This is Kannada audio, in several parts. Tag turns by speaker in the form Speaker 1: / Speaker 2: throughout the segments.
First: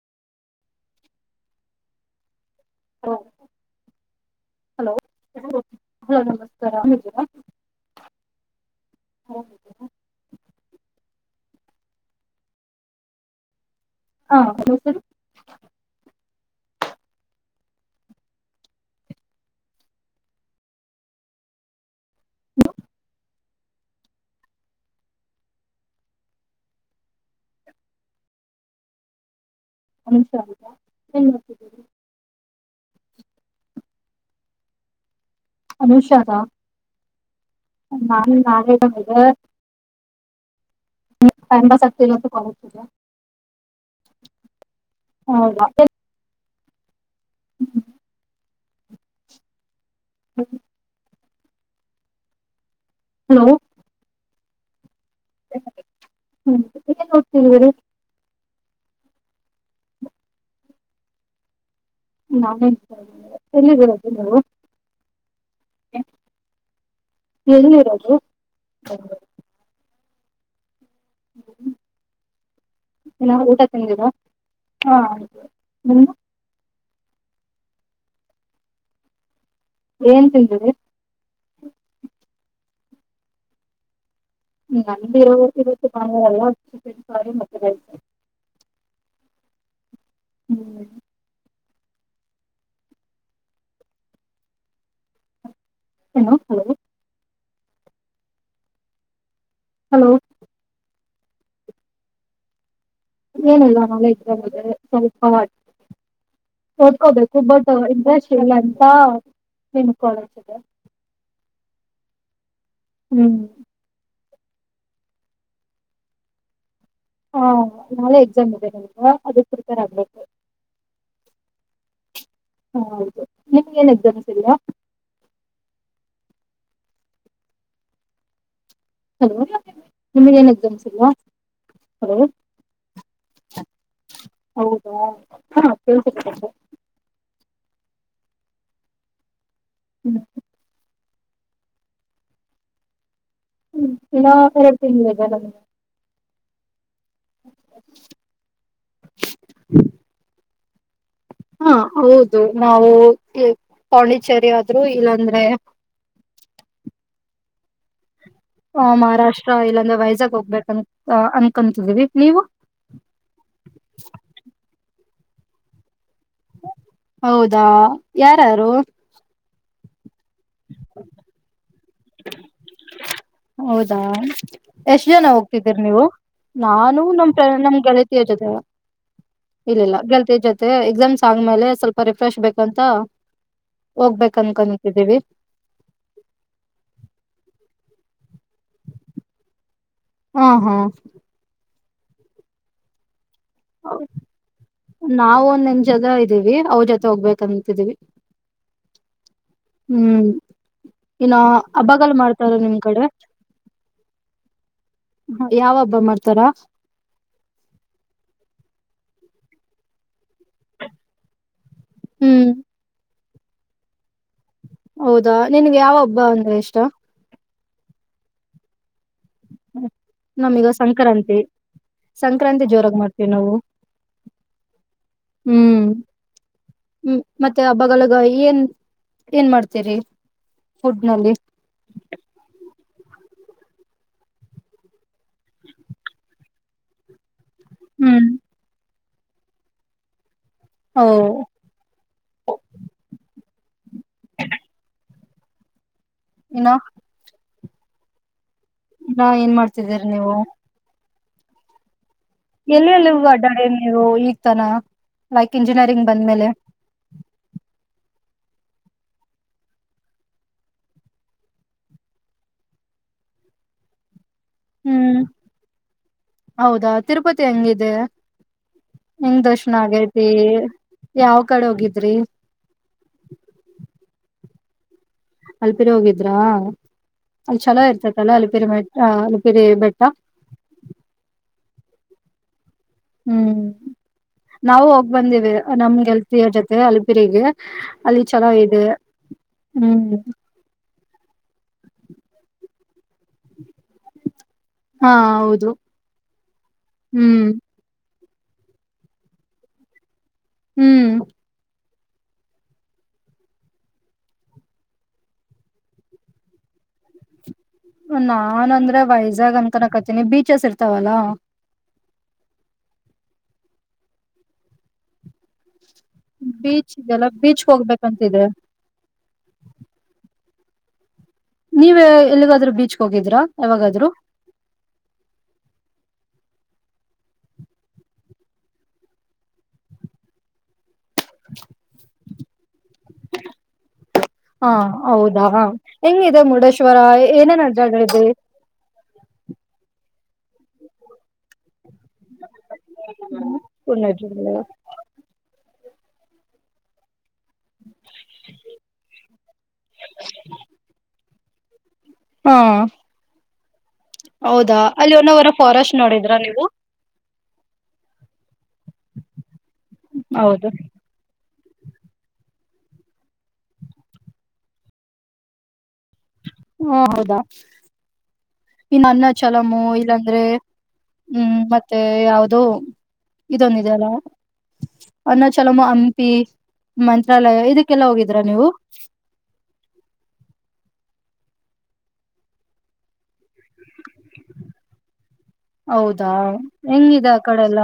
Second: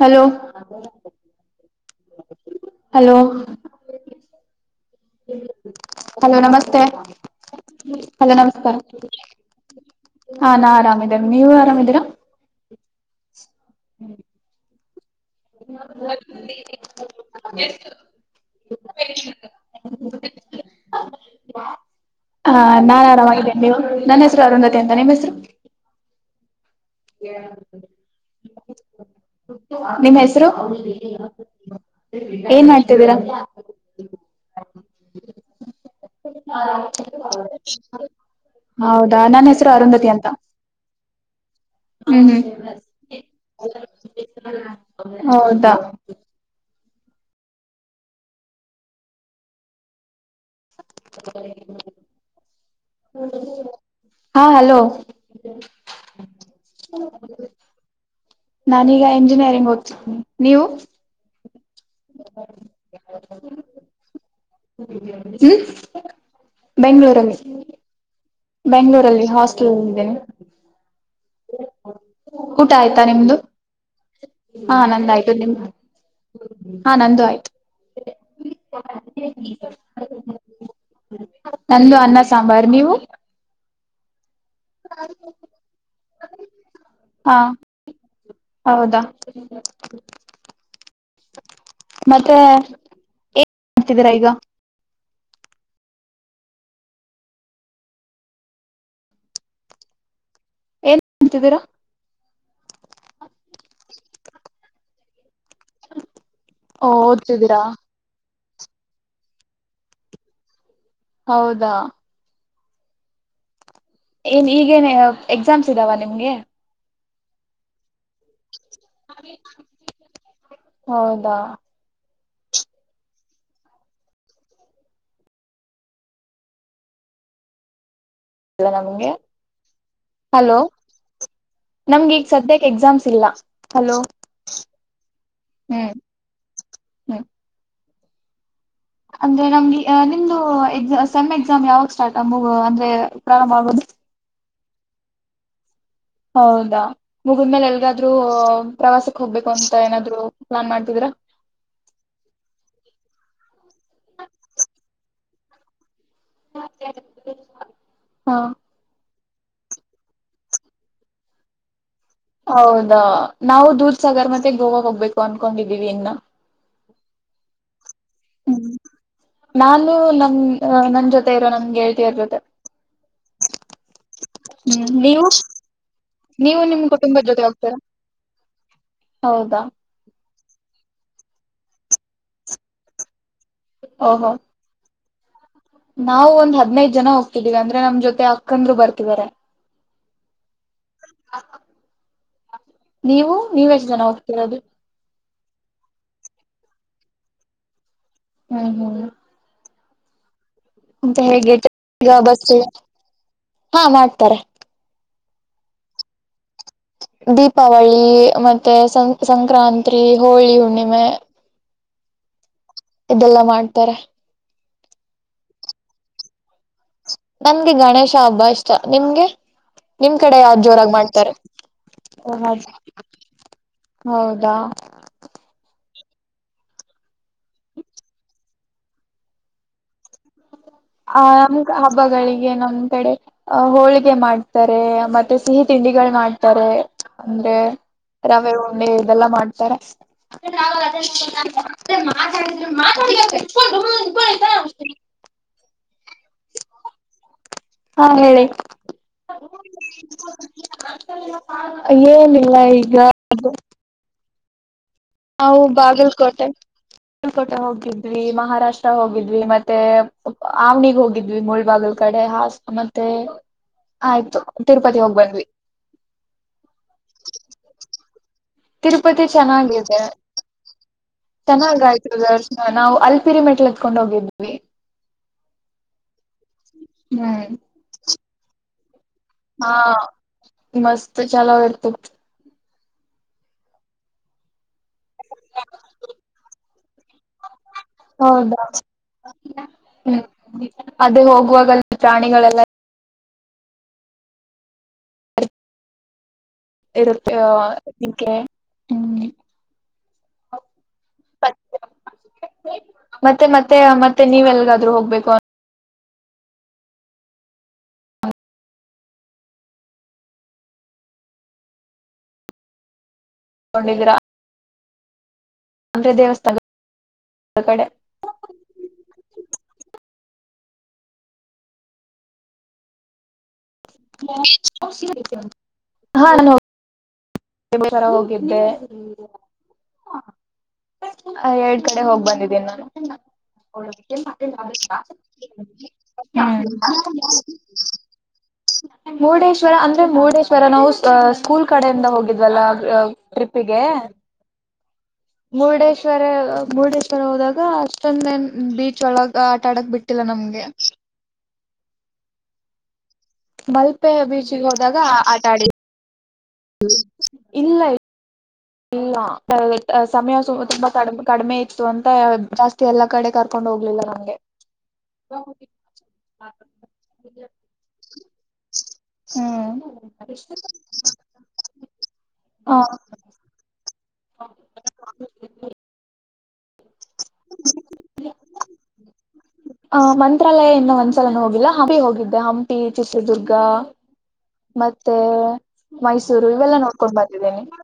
Speaker 1: ಹಲೋ ಹಲೋ
Speaker 2: ಹಲೋ
Speaker 1: ಹಲೋ
Speaker 2: ನಮಸ್ಕಾರ
Speaker 1: ನಮಸ್ತೆ
Speaker 2: ಆರಾಮಿದ್ದೀರಾ
Speaker 1: ಹಲೋ ನಮಸ್ಕಾರ ಹಾ ನಾ ಆರಾಮಿದ್ದೇನೆ ನೀವು ಆರಾಮಿದೀರಾ
Speaker 2: ಹಾ ಹ ಸ
Speaker 1: ಉಕ್ಷ ಹ ಹಾ ನಾನ್ ಆರಾಮಾಗಿದ್ದೇನೆ ನೀವು ನನ್ನ ಹೆಸರು ಅರುಂಧತಿ ಅಂತ ನಿಮ್ಮ್ ಹೆಸರು ಎ
Speaker 2: ಹನುಷ
Speaker 1: ಏನ್ ಮಾಡ್ತಿದ್ದೀರಾ
Speaker 2: ಅನುಷಾರಾ ನಾನು ನಾಳೆ
Speaker 1: ಹೌದಾ ನನ್ ಹೆಸರು ಅರುಂಧತಿ ಅಂತ
Speaker 2: ಹ ಮಪಸ್ ಆಗ್ತಲ್ಲತ್ತು
Speaker 1: ಹ್ಮ್
Speaker 2: ಕಜ
Speaker 1: ಹ್ಮ್
Speaker 2: ತ
Speaker 1: ಹೌದಾ
Speaker 2: ಹ್ಮ
Speaker 1: ಹಾ ಹಲೋ
Speaker 2: ಹ್ಮ
Speaker 1: ನಾನೀಗ ಎಂಜಿನಿಯರಿಂಗ್ ಓದ್ತಿದ್ದೀನಿ ನೀವು
Speaker 2: ನಾನ ಎಲ್ಲಿದ್ದೀರದು ನೀವು
Speaker 1: ಹ್ಮ್ ಬೆಂಗಗಳೂರಲ್ಲಿ
Speaker 2: ಎಲ್ಲಿರೋದು
Speaker 1: ಬೆಂಗಳೂರಲ್ಲಿ ಹಾಸ್ಟೆಲ್ ಇದೇನೆ
Speaker 2: ಹ್ಮ
Speaker 1: ಊಟ ಆಯ್ತಾ ನಿಮ್ದು ಹಾ ನಂದಾಯ್ತು
Speaker 2: ಆಯ್ತು
Speaker 1: ನಿಮ್ದ
Speaker 2: ನಿಮ್ದು
Speaker 1: ಹಾ ನಂದು ಆಯ್ತು
Speaker 2: ಏನ್ ತಿಂದಿರಿ
Speaker 1: ನಂದು ಅನ್ನ ಸಾಂಬಾರ್ ನೀವು
Speaker 2: ನ ಇವತ್ತು ಎಲ್ಲ ಮತ್ತ
Speaker 1: ಹ
Speaker 2: ಹ್ಮ್
Speaker 1: ಮತ್ತೆ ಏನ್ ಮಾಡ್ತಿದ್ದೀರಾ ಈಗ
Speaker 2: ಹಲೋ ಹಲೋ ಹಲೋ
Speaker 1: ಏನ್ ಅಂತಿದ್ದೀರಾ ಓ
Speaker 2: ಸಡ್ಕಬೇಕುಬ
Speaker 1: ಓದ್ತಿದ್ದೀರಾ
Speaker 2: ಅಂತ ನಿನ್ ಕಳಜ ಇದೆ
Speaker 1: ಹೌದಾ
Speaker 2: ಹ್ಮ್
Speaker 1: ಏನ್ ಈಗೇನ್ ಎಕ್ಸಾಮ್ಸ್ ಇದಾವ ನಿಮ್ಗೆ
Speaker 2: ಹ್ಮ ನಾಳೆ ಎಕ್ಸಾಮ್ ಇದೆ ನಿಮಗೆ ಅದು ಕುಡ್ತಾರ ಆಗ್ಬೇಕು
Speaker 1: ಹೌದಾ
Speaker 2: ಹ ಹೌದು ನಿಮ್ಗೆ ಏನ್ ಎಕ್ಸಾಮ್ಸ್ ಇದಯಾ
Speaker 1: ನಮ್ಗೆ
Speaker 2: ಹಲೋ ನಿಮ್ಗೆ ಏನ್
Speaker 1: ಹಲೋ
Speaker 2: ಎಕ್ಸಾಮ್ಸ್ ಇಲ್ಲ
Speaker 1: ನಮ್ಗೆ
Speaker 2: ಹಲೋ
Speaker 1: ಈಗ ಸದ್ಯಕ್ಕೆ ಎಕ್ಸಾಮ್ಸ್ ಇಲ್ಲ ಹಲೋ
Speaker 2: ಹೌದಾ ಹ
Speaker 1: ಹ್ಮ್ ಹ್ಮ್ ಅ ನಮ್ಗೆ ನಿಮ್ದು ಎಕ್ ಸೆಮ್ ಎಕ್ಸಾಮ್ ಯಾವಾಗ ಸ್ಟಾರ್ಟ್ ಮೂಗ ಅಂದ್ರೆ ಪ್ರಾರಂಭ ಆಗೋದು
Speaker 2: ತಿಂದಲ್ಲ
Speaker 1: ಹೌದಾ ಮುಗಿದ್ಮೇಲೆ ಎಲ್ಗಾದ್ ಪ್ರವಾಸಕ್ ಹೋಗ್ಬೇಕು ಅಂತ ಏನಾದ್ರು ನ್ನ್ ಮಾಡ್ತಿದ್ರಾ
Speaker 2: ಹಾ ಹೌದು ನಾವು ಪಾಂಡಿಚೇರಿ ಆದ್ರರು ಇಲ್ಲಾಂದ್ರೆ
Speaker 1: ಹ
Speaker 2: ಹ ಮಹಾರಾಷ್ಟ್ರ ಇಲ್ಲಾಂದ್ರೆ ವೈಜಾಗ್ ಹೋಗ್ಬೇಕ ಅನ್ಕಂತಿದೀವಿ
Speaker 1: ಹೌದಾ ನಾವು ದೂರ್ಸಾಗರ್ ಮತ್ತೆ ಗೋವಾ ಹೋಗ್ಬೇಕು ಅನ್ಕೊಂಡಿದ್ದೀವಿ ಇನ್ನ
Speaker 2: ಹೌದಾ ಯಾರಾರು
Speaker 1: ನಾನು ನಮ ನನ್ ಜೊತೆ ಇರೋ ನಮಗೆ ಹೇಳ್ತಯರ ಜೊತೆ
Speaker 2: ಹೌದಾ
Speaker 1: ಹ್ಮ್
Speaker 2: ಎಷ್ಟ್
Speaker 1: ನೀವು
Speaker 2: ಜನ ಹೋಗ್ತಿದ್ದೀರಿ ನೀವು
Speaker 1: ನೀವು ನಿಮ್
Speaker 2: ನಾನು
Speaker 1: ಕುಟುಂಬದ
Speaker 2: ನಮ್
Speaker 1: ಜೊತೆ ಹೋಗ್ತೀರಾ
Speaker 2: ನಮ್ ಗೆಣತಿಯ ಜೊತೆವ
Speaker 1: ಹೌದಾ
Speaker 2: ಇಲ್ಲಿಲ್ಲ ಜೊತೆ ಎಕ್ಸಾಮ್ಸ್ ಆದ್ಮೇಲೆ ಸ್ವಲ್ಪ ರಿಫ್ರೆಶ್ ಬೇಕಂತ
Speaker 1: ಓಹೋ
Speaker 2: ಹೋಗ್ಬೇಕ ಅನ್ಕನ ಇದ್ದೀವಿ
Speaker 1: ನಾವು ಒಂದ್ದ್ನೈದು ಜನ ಹೋಗ್ತಿದೀವಿ ಅಂದ್ರೆ ನಮ್ ಜೊತೆ ಆ ಅಕಂದ್ರು ಬರ್ತಾರೆ
Speaker 2: ಹಾ ಹಾ
Speaker 1: ನೀವು ನೀವೆ ಎಷ್ಟು ಜನ ಹೋಗ್ತಿರೋದು
Speaker 2: ನನ್ ಜದ ಇದೀವಿ ಅವ್ರ ಜೊತೆ ಹೋಗ್ಬೇಕಂತಿದಿವವಿ
Speaker 1: ಹ್ಮ್ ಹ್ಮ್
Speaker 2: ಹ್ಮ್
Speaker 1: ಮತ್ತೆ
Speaker 2: ಇನ್ನ
Speaker 1: ಹೇಗೆ
Speaker 2: ಹಬ್ಬಲ್
Speaker 1: ಈಗ ಬಸ್
Speaker 2: ಮಾಡ್ತಾರ ನಿಮ್ ಕಡ್ರ
Speaker 1: ಹಾ ಮಾಡ್ತಾರೆ
Speaker 2: ಹ ಯಾವ ಹಬ್ಬ ಮಾಡ್ತಾರಾ
Speaker 1: ದೀಪಾವಳಿ ಮತ್ತೆ ಸಂ ಸಂಕ್ರಾಂತಿ ಹೋಳಿ ಹುಣ್ಣಿಮೆ
Speaker 2: ಹ್ಮ್
Speaker 1: ಇದೆಲ್ಲಾ ಮಾಡ್ತಾರೆ
Speaker 2: ಹೌದಾ ನಿನ್ಗೆ ಯಾವ ಹಬ್ಬ ಅಂದ್ರೆ ಇಷ್ಟ
Speaker 1: ನನ್ಗೆ ಗಣೇಶ ಹಬ್ಬ ಇಷ್ಟ ನಿಮ್ಗೆ ನಿಮ ಕಡೆ ಯಾವ
Speaker 2: ನಮೀಗ
Speaker 1: ಜೋರಾಗ ಮಾಡ್ತಾರೆ
Speaker 2: ಸಂಕ್ರಾಂತಿ
Speaker 1: ಓ
Speaker 2: ಸಂಕ್ರಾಂತಿ ಜೋರಾಗಿ ಮಾಡ್ತೀವಿ ನಾವು
Speaker 1: ಹೌದಾ
Speaker 2: ಹ್ಮ ಮತ್ತೆ ಹಬ್ಬಗಲಗ ಏನ್ ಏನ್ ಮಾಡ್ತರಿ
Speaker 1: ಆ ನಮ್ ಹಬ್ಬಗಳಿಗೆ ನಮ ಕಡೆ ಹೋಳಿಗೆ ಮಾಡ್ತಾರೆ ಮತ್ತೆ ಸಿಹಿ ತಿಂಡಿಗಳು ಮಾಡ್ತಾರೆ ಉಂಡೆ
Speaker 2: ಹ್ಮ್
Speaker 1: ರವೆ ಉಂಡೆ ಇದೆಲ್ಲಾ ಮಾಡ್ತಾರೆ
Speaker 2: ಓ
Speaker 1: ಮಾತಾಡಿದ ಮಾತಕೊಂಡು ತಬಯತ
Speaker 2: ಇನ್ನ
Speaker 1: ಹಾ ಹೇಳಿ
Speaker 2: ನ ಏನ್ ಮಾಡ್ತಿದ್ದೀರಿ ನೀವು
Speaker 1: ಆಯೋ
Speaker 2: ಎಲ್ಲೆಲ್ಲಿ ಹೂ ಅಡ್ಡಾಡ ನೀವು ಈಗ್ತಾನ
Speaker 1: ನಾವು ಬಾಗಲ್ಕೋಟೆ ಬಾಗಲ್ಕೋಟೆ ಹೋಗ್ವಿ ಮಹಾರಾಷ್ಟ್ರ ಹೋಗಿದ್ವಿ ಮತ್ತೆ ಆವ್ನಿಗೆ ಹೋಗಿದ್ವಿ ಮುಳ್ಬಾಗಲ್ ಕಡೆ ಹ ಮತ್ತೆ ಆಯ್ತು ತಿರುಪತಿ ಹೋಗ್
Speaker 2: ಹ್ಮ್
Speaker 1: ಬಂದ್ವಿ
Speaker 2: ಹೌದಾ ತಿರುಪತಿ ಹೆಂಗಿದೆ
Speaker 1: ತಿರುಪತಿ
Speaker 2: ಹೆಂಗ್ ದರ್ಶನ
Speaker 1: ಚೆನ್ನಾಗಿದೆ
Speaker 2: ಆಗೈತಿ ಯಾವ್ ಕಡೆ
Speaker 1: ಚೆನ್ನಾಗಯ್ತು
Speaker 2: ಹೋಗಿದ್ರಿ
Speaker 1: ದರ್ ನಾವು ಅಲ್ಪಿರಿಮೆಟ್ಲ್ ಎತ್ಕೊಂಡ್ ಹೋಗಿದ್ವಿ
Speaker 2: ಅಲ್ಪಿರಿ ಹೋಗಿದ್ರಾ ಅಲ್ಲಿ ಚಛಲೋ ಇರ್ತತಲ್ಲಾ ಅಲ್ಪಿರಿ ಮ
Speaker 1: ಹಾ ಮಸ್ತ ಚಲ ಆಡ್ತ
Speaker 2: ಹ್ಮ್ ನಾವವು ಹೋಗ್ ಬಂದಿವವಿ ನಮ್ಗೆಲ್ತಿಯ ಜೊತೆ ಅಲಪಿರಿಗೆ
Speaker 1: ಹೌದಾ
Speaker 2: ಹ್ಮ್
Speaker 1: ಹ್ಮ ಅದೇ ಹೋಗುವಾಗಲ್ಲ ಪ್ರಾಣಿಗಳೆಲ್ಲ
Speaker 2: ಹಾ ಹೌದು
Speaker 1: ಇರುತ್ತೆ
Speaker 2: ಹ್ಮ್
Speaker 1: ಇದಕ್ಕೆ ಹ್ಮ್
Speaker 2: ಹ್ಮ್
Speaker 1: ಮತ್ತೆ ಮತ್ತೆ ಮತ್ತೆ ನೀವೆ ಎಲ್ಗಾದ್ ಹೋಗ್ಬೇಕು
Speaker 2: ನಾ ಅಂದ್ರೆ ವೈಜಾಗ್ ಅಂತನ ಕತೀನಿ ಬೀಚಸ್ ಇರ್ತವಲ್ಲ
Speaker 1: ಡಿದರ
Speaker 2: ಬೀಚ್ ಇಯಲ್ಲ ಬೀಚ್
Speaker 1: ಕಡೆ
Speaker 2: ಹೋಗ್ಬೇಕಂತಿದೆ ನೀವ ಎಲ್ಲಿಗಾದ್ರೂ ಬೀಚ್ಗೆ ಹೋಗಿದ್ರಾ ಯಾವಾಗಾದ್ರೂ
Speaker 1: ಹಾ ಹ ತರ ಹೋಗಿದ್ದೆಮ ಎರಡ್ ಕಡೆ ಹೋಗ್ ಬಂದಿದ್ದೀನಿ ನಾನು
Speaker 2: ಹಾ
Speaker 1: ಭ
Speaker 2: ಹೌದಾ ಹೆಂಗಿದೆ ಮುರುಡೇಶ್ವರ ಏನೇನ್ ಅಡ್ಡಾಡಿದ್ರಿ
Speaker 1: ಮುರುಡೇಶ್ವರ ಅಂದ್ರೆ ಮುರುಡೇಶ್ವರ ನಾವು ಸ್ಕೂಲ್ ಕಡೆಯಿಂದ ಟ್ರಿಗೆ ವರೆ ಮೂರು ದೇಸರ ಹೋದಾಗ ಅಷ್ಟೊಂದನ್ ಬೀಚ್ ಒಳಗ ಆಟ ಆಡಕ್ ಬಿಟ್ಟಿಲ್ಲ ನಮ್ಗೆ
Speaker 2: ಹಾ
Speaker 1: ಮಲ್ಪೆ ಬೀಚ್ಗೆ
Speaker 2: ಹೌದಾ
Speaker 1: ಹೋದಾಗ
Speaker 2: ಅಲ್ಲಿ
Speaker 1: ಆಟ
Speaker 2: ಒನ್ನವರ
Speaker 1: ಆಡಿ
Speaker 2: ಫಾರೆಸ್ಟ್ ನೋಡಿದ್ರಾ ನೀವು
Speaker 1: ಇಲ್ಲ ಇಲ್ಲ ಸಮಯ
Speaker 2: ಹೌದು
Speaker 1: ತುಂಬಾ ಕಮ ಕಡಿಮೆ ಆಐ ಇತ್ತು ಅಂತ ಜಾಸ್ತಿ ಎಲ್ಲಾ ಕಡೆ ಕರ್ಕೊಂಡ್ ಹೋಗ್ಲಿಲ್ಲ ನಂಗೆ ಹ
Speaker 2: ಹ ಹೌದಾ ಇನ್ನು ಅನ್ನ ಚಛಲಮು ಇಲ್ಲಾಂದ್ರೆ ಹ್ಮ್ ಮತ್ತೆ ಯಾವವುದೋ
Speaker 1: ಹ
Speaker 2: ಇದೊಂದ ಅನ್ನ ಚಲಮ್ಮ ಹಂಪಿ ಮಂತ್ರಾಲಯ ಇದಕ್ಕೆಲ್ಲಾ ಹೋಗಿದೀರಾ ನೀವು
Speaker 1: ಆ ಮಂತ್ರಾಲಯ ಇನ್ನೂ ಒಂದ್ಸಲನ ಹೋಗಿಲ್ಲ ಹಂಪಿ ಹೋಗಿದ್ದೆ ಹಂಪಿ ಚಿತ್ರದುರ್ಗ ಮತ್ತೆ
Speaker 2: ಹೌದಾ
Speaker 1: ಮೈಸೂರು ಇವೆಲ್ಲ ನೋಡ್ಕೊಂಡ
Speaker 2: ಹೆಂಗಿದೆ ಆ
Speaker 1: ಬಂದಿದ್ದೀನಿ
Speaker 2: ಕಡೆ ಎಲ್ಲ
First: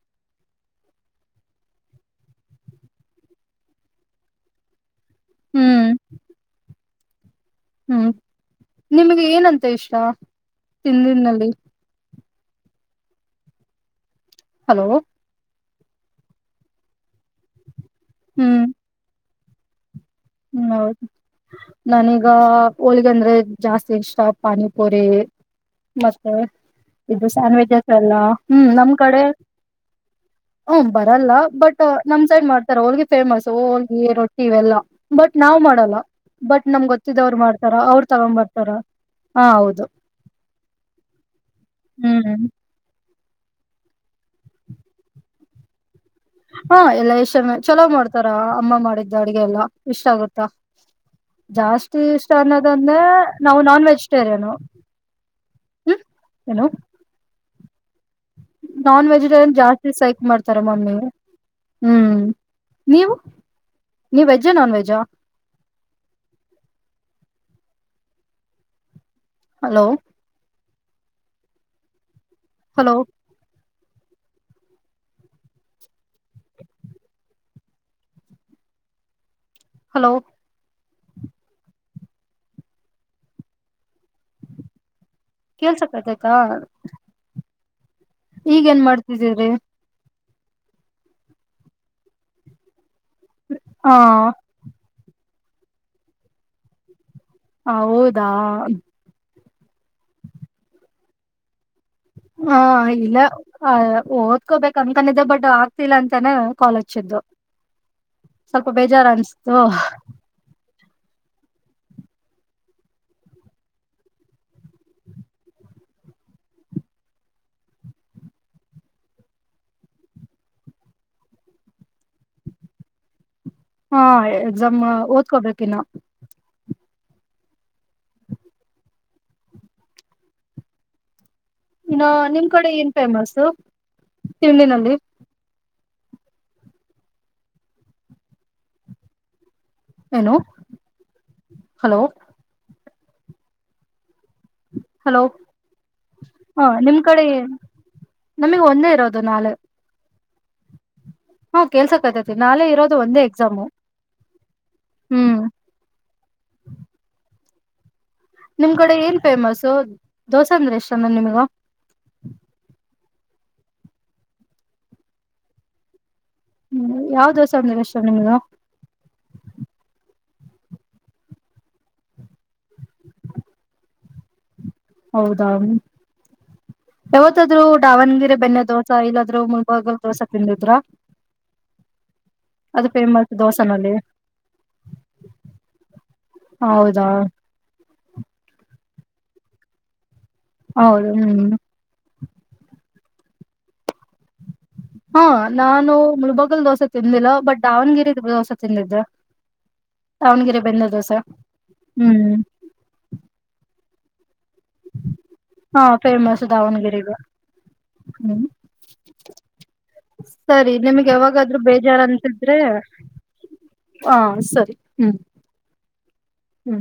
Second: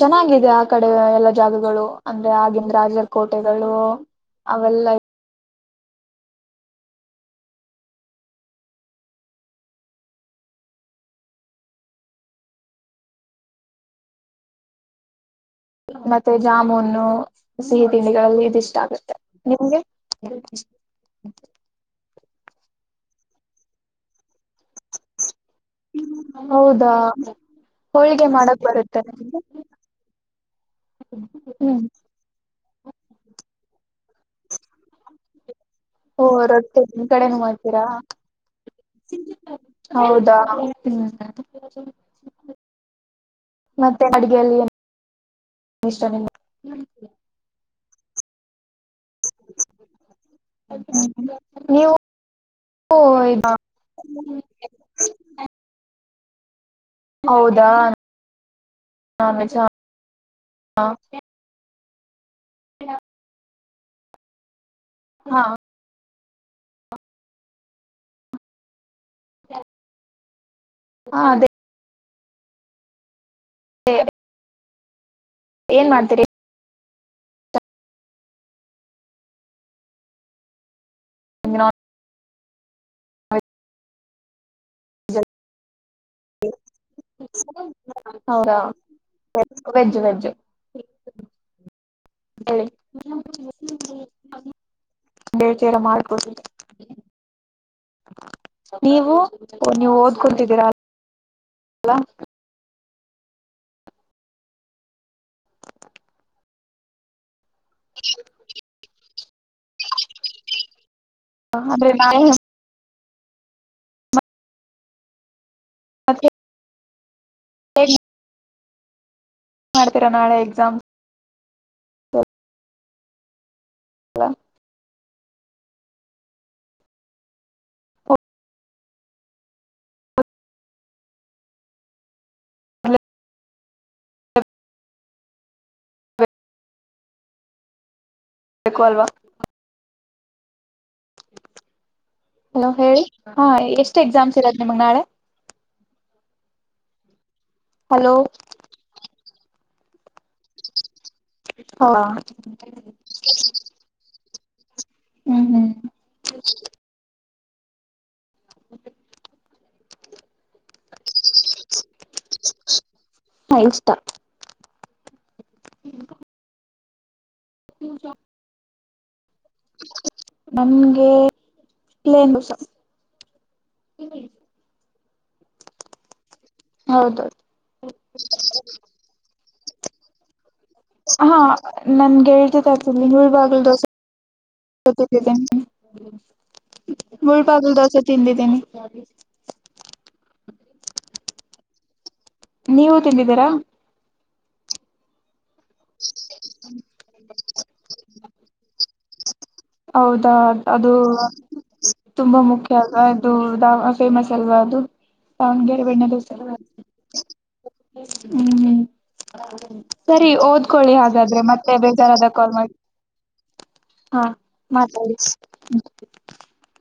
Speaker 1: ಚೆನ್ನಾಗಿದೆ ಆ ಕಡೆ ಎಲ್ಲ ಜಾಗಗಳು ಅಂದ್ರೆ ಆಗಿಂದ ರಾಜರಕೋಟೆಗಳು ಅವೆಲ್ಲ
Speaker 2: ಹ್ಮ್ ಹ್ಮ್ ನಿಮ್ಗೆ ಏನಂತ ಇಷ್ಟ ತಿದಿನಲ್ಲಿ ಹಲೋ
Speaker 1: ಮತ್ತೆ ಜಾಮೂನು ಸಿಹಿ ತಿಂಡಿಗಳಲ್ಲಿ ಇದಿಷ್ಟ ಆಗುತ್ತೆ ನಿಮ್ಗೆ
Speaker 2: ಹ್ಮ ಹೌದು ನಾನೀಗ ಹೋಳಗ ಅಂದ್ರೆ ಜಾಸ್ತಿ ಇಷ್ಟ ಪಾನಿಪುರಿ ಮತ್ತೆ
Speaker 1: ಹೌದಾ
Speaker 2: ಇದು ಸ್ಯಾಂಡ್ವಿಜ್ ಹತ್ರಲ್ಲ
Speaker 1: ಹೋಳಿಗೆ ಮಾಡಕ್
Speaker 2: ಹ್ಮ್ ನಮ್
Speaker 1: ಬರುತ್ತೆ
Speaker 2: ಕಡೆ
Speaker 1: ನಿಮ್ಗೆ
Speaker 2: ಹ ಬರಲ್ಲ ಬಟ್
Speaker 1: ಹ್ಮ್
Speaker 2: ನಮ್ ಸೈಡ್ ಮಾಡ್ತಾರ ಹೋಲ್ಗೆ ಫೇಮಸ್ ಹ ರೊಟ್ಟಿ ಇವೆಲ್ಲ ಬಟ್ ನಾವ್ ಮಾಡ
Speaker 1: ಓ ರೊಟ್ಟೆ ನಿಮ್ ಕಡೆನು ಮಾಡ್ತೀರಾ
Speaker 2: ಅವ್ರು ತಗೊಂಡ್ ಬರ್ತಾರ ಹಾ ಹೌದು
Speaker 1: ಹೌದಾ ಹ್ಮ
Speaker 2: ಹ್ಮ್
Speaker 1: ಮತ್ತೆ ಅಡ್ಗೆಯಲ್ಲಿ
Speaker 2: ಹಾ ಎಲ್ಲಾ ಎಷ್ಟ ಚಲೋ ಮಾಡ್ತಾರ ಅಮ್ಮ ಮಾಡಿದ್ದ ಅಡಗೆ ಎಲ್ಲಾ ಇಷ್ಟ ಆಗುತ್ತಾ
Speaker 1: ಹ್ಮ್. ನೀವು
Speaker 2: ಜಾಸ್ತಿ ಇಷ್ಟ ಅನ್ನೋದ ಅಂದ್ರೆ ನಾವು ನಾನ್ ವೆಜಿಟೇರಿಯನು
Speaker 1: ಹ
Speaker 2: ಏನು
Speaker 1: ಹೌದಾ
Speaker 2: ನಾನ್ ವೆಜಿಟೇರಿಯನ್
Speaker 1: ವೆಜ್ ಹಾ
Speaker 2: ಜಾಸ್ತಿ ಸೈಕ್ ಮಾಡ್ತಾರೆ ಮೊಮ್ಮಿ ಹ್ಮ್ ನೀವು ನೀವು ವೆಜ್ ನಾನ್ ವೆಜ್
Speaker 1: ಹಾ
Speaker 2: ಹಲೋ
Speaker 1: ಹಾ ಅದೇ
Speaker 2: ಹಲೋ
Speaker 1: ಹ ಏನ್ ಮಾಡ್ತೀರಿ
Speaker 2: ಹಲೋ
Speaker 1: ನಿ ಹಯ
Speaker 2: ಕೇಲ್ಸಕ್ಕತತಾ
Speaker 1: ಹೌದಾ ವೆಜ್ ವೆಜ್ ಹಿ
Speaker 2: ಹಾ
Speaker 1: ಬೇಡ್ತ ಎಲ್ಲ ಮಾಡ್ಕೊಡ್
Speaker 2: ಹೌದಾ
Speaker 1: ನೀವು ನೀವು ಓದ್ಕೊತಿದ್ದೀರಾ ಅಲ
Speaker 2: ಹ ಇಲ್ಲ ಓದ್ಕೋಬೇಕ ಅಂದಕ ಬಟ್ ಆಗ್ತಿಲ್ಲ ಅಂತಾನ ಕಾಲೋಚ್ಚಿದ್ದು ಸ್ವಲ್ಪ ಬೇಜಾರು ಅನ್ಸ್ತು
Speaker 1: ಹ್ರೆ ನ ಮತ್ತೆ ಸರಿ ಮಾಡ್ತೀರಾ ನಾಳೆ ಎಕ್ಸಾಮ್
Speaker 2: ಹಾ ಎಕ್ಸಾಮ್ ಓದ್ಕೋಬೇಕ ಇನ್ನು ಇನ್ನ ನಿಮ್ ಕಡೆ ಏನ್ ಫೇಮಸ್ ತಿಂಡಂಡಿನಲ್ಲಿ
Speaker 1: ಬು ಅಲ್ವಾ
Speaker 2: ಏನು ಹಲೋ
Speaker 1: ಹಲೋ ಹೇಳಿ ಹಾ ಎಷ್ಟು ಎಕ್ಸಾಮ್ಸ್ ಚರ ಮ ನಾಳೆ
Speaker 2: ಹಾ ನಿಮ್ ಕಡೆ
Speaker 1: ಹಲೋ
Speaker 2: ನಮಗ್ ಒಂದೇ ಇರೋದು ನಾಲ್ ಹಾ
Speaker 1: ಹ
Speaker 2: ಕೆಲ್ಸಕ್ ಆತತಿ ನಳೆ ಇರೋದು ಒಂದೇ ಎಕ್ಸಾಮು
Speaker 1: ಹ್ಮ್ ಹ್ಮ್
Speaker 2: ನಿಮ್ ಕಡೆ ಏನ್ ಫೇಮಸ್ ದೋಸೆ ಅಂದ್ರೆ ಎಷ್ಟಂದ ನಿಮಗ
Speaker 1: ಫೈನ್ ಸ್ಟಾರ್
Speaker 2: ಹ್ಮ್ ಯಾವ ದೋಸ ಅಂದ್ರ ಅಷ್ಟೋ ನಿಮ್ಗ
Speaker 1: ನನ್ಗೆ ಕಲನುಸ ಹ್ಮ್
Speaker 2: ಹೌದಾ
Speaker 1: ಹೌದೌದು
Speaker 2: ಯಾವತ್ತಾದ್ ದಾವಣಗೆರೆ ಬೆನ್ನೆ ದೋಸೆ ಇಲ್ಲಾದ್ರೂ ಹೋಗ ದಸ ತಿದ
Speaker 1: ಹಾ ನನ್ಗೆ ಹೇಳ್ತತೆ
Speaker 2: ಅದು
Speaker 1: ತಿ
Speaker 2: ಫೇಮಸ್
Speaker 1: ಹಳ್ವಾಗಲ್
Speaker 2: ದೋಸೆನಲ್ಲಿ ಹೌದಾ
Speaker 1: ಮೂಳ ಪಾಗಲ್ ದಸ ತನ್ಲ್ಲಿತೆ
Speaker 2: ಹೌದು ಹ್ಮ್
Speaker 1: ನೀವು ತಿಂದಿದ್ದೀರಾ
Speaker 2: ಹಾ ನಾನು ಮುಲ್ಬಗಲ್ ದೋಸೆ ತಿಂದಿಲ್ಲ ಬಟ್ ದಾವಣಗಿರೆ ದೋಸೆ ತಿಂದಿದ್ರೆ
Speaker 1: ಹೌದಾ ಅದು
Speaker 2: ಹ್ಮ್
Speaker 1: ತುಂಬಾ ಮುಖ್ಯ ಅ ಇದು ಫೇಮಸ್ ಸಲವದು
Speaker 2: ಹಾ
Speaker 1: ದಾವಣಗೆರೆ ಬೆಣ್ಣ
Speaker 2: ಫೇಮಸ್ ದಾವಣಗೆರೆಗೆ
Speaker 1: ಹ್ಮ್ ಹ್ಮ ಸರಿ ಓದ್ಕೊಳ್ಳಿ
Speaker 2: ನಿಮ್ಗೆ
Speaker 1: ಹಾಗಾದ್ರೆ
Speaker 2: ಯಾವಾಗಾದ್ರೂ
Speaker 1: ಮತ್ತೆ ಬೇಜಾರಾದಾಗ ಕಾಲ್ ಮಾಡಿ
Speaker 2: ಹಾ ಸರಿ
Speaker 1: ಹಾ
Speaker 2: ಹ್ಮ